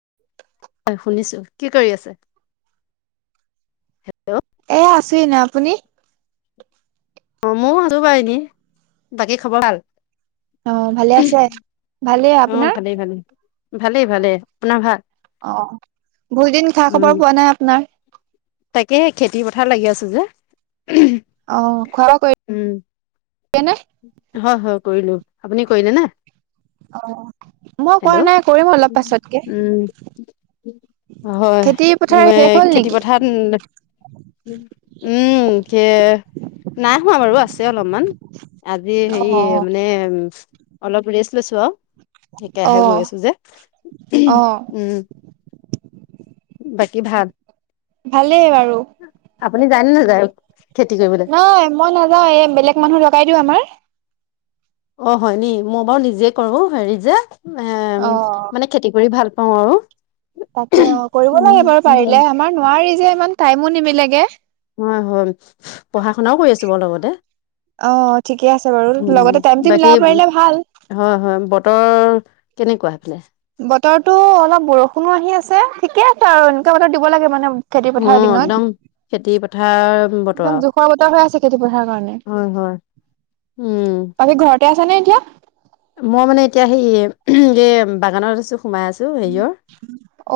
[inaudible] হয়, শুনিছোঁ! কি কৰি আছে? হেল্ল'? এ, আছোঁ এনেই। আপুনি? অ'! মইয়ো আছোঁ বাৰু এনেই। বাকী খবৰ ভাল? অ'! ভালে আছে? ভালেই অ'! আপোনাৰ ভালেই ভালে, ভালেই-ভালেই! আপোনাৰ ভাল? অ'! বহুত দিন খা-খবৰ পোৱা নাই, আপোনাৰ। তাকেহে, খেতি পথাৰত লাগি আছোঁ যে। [unintelligible] অ'! খোৱা-বোৱা উম কৰিলেনে? হয়, হয়! কৰিলোঁ। আপুনি কৰিলেনে? অঁ মই কৰা হেল্ল'? নাই কৰিম অলপ পাছতকে উম! হয়! খেতি পথাৰ এ, শেষ হ'ল খেতি নেকি পথাৰত উম! [unintelligible] নাই হোৱা বাৰু আছে অলপমান। আজি, সেৰি মানে, অলপ ৰেষ্ট লৈছোঁ আৰু। অ অ একৰাহে গৈ আছোঁ যে। উম! বাকী ভাত? ভালেই বাৰু। আপুনি যায়নে নাযায়, খেতি কৰিবলে? অ মই নাযাওঁ এই বেলেগ মানুহ লগাই দিওঁ আমাৰ অ হয় নি মই বাৰু নিজে কৰো হেৰি যে অ এ মানে খেতি কৰি ভাল পাওঁ আৰু তাকে অ কৰিব উম লাগে বাৰু উম পাৰিলে আমাৰ নোৱাৰি যে ইমান টাইমো নিবিলেগে হয় হয় পঢ়া শুনাও কৰি আছো বাৰু লগতে অ ঠিকে আছে বাৰু উম লগতে টাইমটো বাকী মিলাব পাৰিলে ভাল হয় হয় বতৰ কেনেকুৱােইফালে বতৰটো অলপ বৰষুণো আহি আছে ঠিকে আছে আৰু এনেকুৱা বতৰ দিব লাগে মানে খেতি উ পথাৰৰ দিনত একদম খেতি পথাৰ বতৰ একদম আৰু জোখৰ বতৰ হৈ আছে খেতি পথাৰ কাৰণে হয় হয় উম আৰু ঘৰত আছে নে এতিয়া মই মানে এতিয়া সেই এ বাগানত আছো সোমাই আছো হেয়ৰ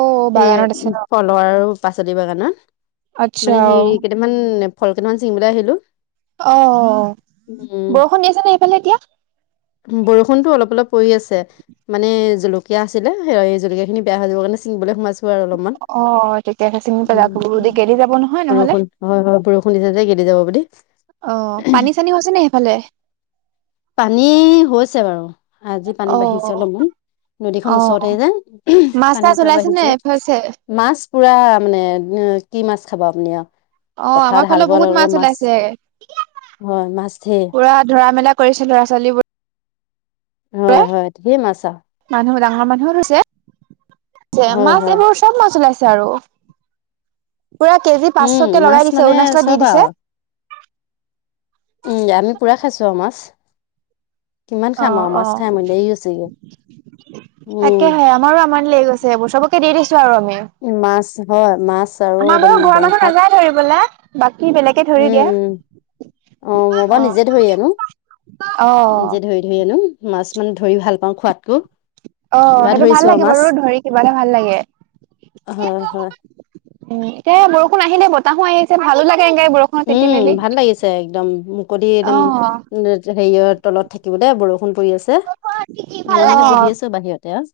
অ স বাগানত আছে উ ন ফল লৰা আৰু পাচলি বাগানত আচ্ছা মানে হেৰি কেইটামান ফল কেইটামান চিঙিবলৈ আহিলো অ উম বৰষুণ আছে নে এইফালে এতিয়া বৰষুণতো অলপ অলপ পৰি আছে মানে জলকীয়া আছিলে এই জলকীয়া খিনি বেয়া হৈ যাব কাৰণে চিঙিবলৈ সোমাইছো আৰু অলপমান অ তেতিয়া সে চিঙি উ পেলাব গেলি যাব নহয় নহলে বৰষুণ হয় হয় বৰষুণ দিছে যে গেদি যাব বুলি অঁ পানী চানী হৈছেনে সেইফালে পানী হৈছে বাৰু আজি পানী অ বাঢ়িছে অলপমান অ নদীখন ওচৰতে যে মাছ পানী চাছ পুৰা ওলাইছে নে বাঢ়িছে হৈছে মাছ পুৰা মানে কি মাছ খাব আপুনি আৰু অ পথাৰত আমাৰ হাল ফালে বোৱাৰ লগে বহুত লগে মাছ ওলাইছে। হয় মাছ ঢেৰ পুৰা ধৰা মেলা কৰিছিল লৰা ছোৱালীবোৰ হয় হয় ঠিকেইে ম আছা মানুহ ডাঙৰ মানুহছে হয় মাছ হয় এইবোৰ চব মাছ ওলাইছে আৰু পুৰা কেজি উম পাঁচশকে মাছ লগাই দিছে মানে অৰুণাচলত দি চব দিছে আৰু উম আমি পুৰা খাইছো আৰু মাছ কিমান খাম অ', আৰু মাছ অ'। খাই মান দেৰি হৈছেগে উম তাকেহে আমাৰো আমাৰ লৈ গৈছে এইবোৰ চবকে দি দিছো আৰু আমি মাছ হয় মাছ আৰু একদম বনসাত ধবা বাকী বেলেগ ধৰি দিয়া উম মই বাৰু অ নিজে ধৰি অ সেইয়েনো মাছ মানে ধৰি ভাল পাওঁ খোৱাতকো অ সেইটো ভাল লাগে বাৰু ধৰি কিবাটা ভাল লাগে হয় হয় উম এয়া বৰষুণ আহিলে বতাহো আহিছে ভালো লাগে এনকে বৰষুণ উম ভাল লাগিছে একদম মুকলি অ'। একদম হেৰিয়ত তলত থাকিব দে বৰষুণ পৰি আছে মই মানে বহি অ', আছো বাহিৰতে আৰু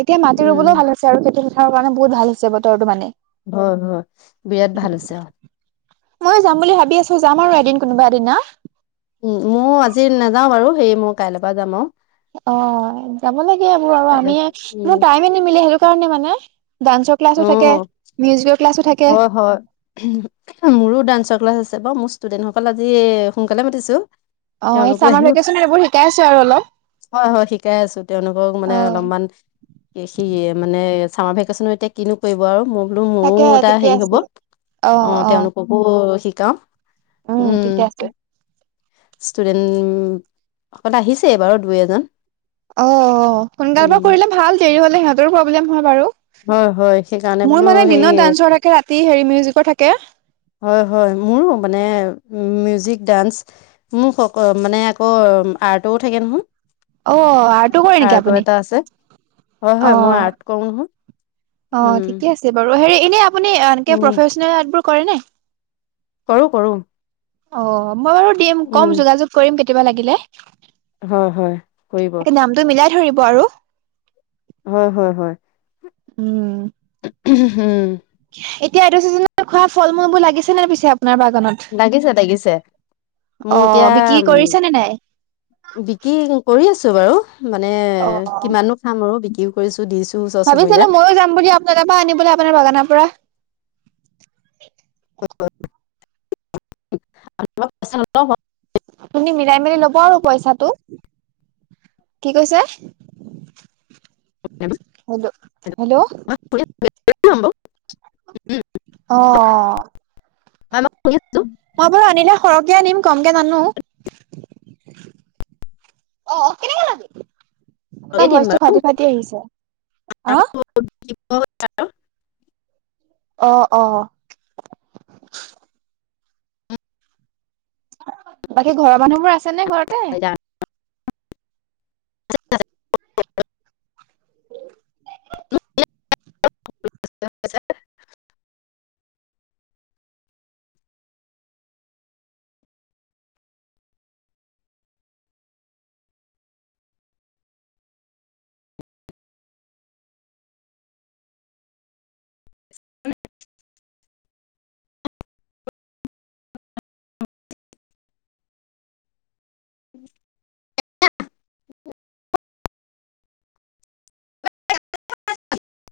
এতিয়া মাটি ৰুবলৈও উম ভাল হৈছে আৰু খেতি পথাৰৰ কাৰণে বহুত ভাল হৈছে বতৰটো মানে হয় হয় বিৰাট ভাল হৈছে আহ ময়ো যাম বুলি ভাবি আছো যাম আৰু এদিন কোনোবা এদিনা উম ময়ো আজি নাযাও বাৰু সেই মই কাইলৈৰ পৰা যাম আৰু অ যাব লাগে এইবোৰ আৰু কাইলৈ আমি মোৰ উম টাইমে নিমিলে সেইটো কাৰণে মানে ডান্সৰ ক্লাছো থাকে অ মিউজিকৰ ক্লাছো থাকে হয়, হয় উম এখন মোৰো ডান্সৰ ক্লাছ আছে বাও মোৰ ষ্টুডেন্টসকল আজি সোনকালে মাতিছো অ এই তেওঁলোকো চামাৰ আহিব ভেকেশচনত এইবোৰ শিকাই আছো আৰু অলপ হয় হয় শিকাই আছো তেওঁলোকক মানে অলপমান সি মানে চামাৰ ভেকেশচনতনো এতিয়া কিনো কৰিব আৰু মোৰ তাকে ঠিকে আছে অ অ কবোও শিকাও উম ঠিকে আছে ষ্টুডেন্ট হত আহিছে বাৰু দুই এজন অহ সোনকাল উম। পৰা কৰিলে ভাল দেৰি হলে সিহঁতৰো প্ৰব্লেম হয় হয়, হয় সেইকাৰণে বাৰু বোলো মোৰ মানে হেৰি দিনত ডান্সৰ থাকে ৰাতি হেৰি মিউজিকৰ থাকে হয় হয় মোৰো মানে মিউজিক ডান্স মোক সক মানে আকৌ আৰ্টও থাকে নহয় অ আৰ্টো কৰে নেকি আৰ্টৰ আপুনি এটা আছে হয় অ হয় মই আৰ্ট কৰো নহয় অ উম, ঠিকে আছে বাৰু হেৰি এনে আপুনি একে উম, প্ৰফেচনেল আৰ্টবোৰ কৰে নে কৰো কৰো অ মই বাৰু দিম কম যোগাযোগ কৰিম কেতিয়াবা লাগিলে হয় হয় কৰিব ত মিলাই ধৰিব আৰু হয় হয় হয় উম উম এতিয়া এইটো চিজনত খোৱা ফল মূলবোৰ লাগিছে নে পিছে আপোনাৰ বাগানত লাগিছে লাগিছে অ মোৰ এতিয়া বিক্ৰী কৰিছে নে নাই উ বিক্ৰী কৰি আছো বাৰু মানে অ কিমাননো খাম আৰু বিক্ৰীও কৰিছো দিছো ওচৰ চুবুৰীয়াক দাদাপা আনিবলৈ আপোনাৰ বাগানৰ পৰা হয় [unintelligible] আ পচ [unintelligible] আপুনি মিলাই মেলি লব আৰু পইচাটো কি কৈছে অ [unintelligible] হেল্ল' হেল্ল' উম, অ অ অ মই শুনিছো মই বাৰু আনিলে সৰহকে আনিম কমকে নানো অ কেনেকে লয় কমতে দিম বাৰু [unintelligible] অ অ বাকী ঘৰৰ মানুহ বোৰ আছে নে ঘৰতে [unintelligible] ছ [unintelligible] উ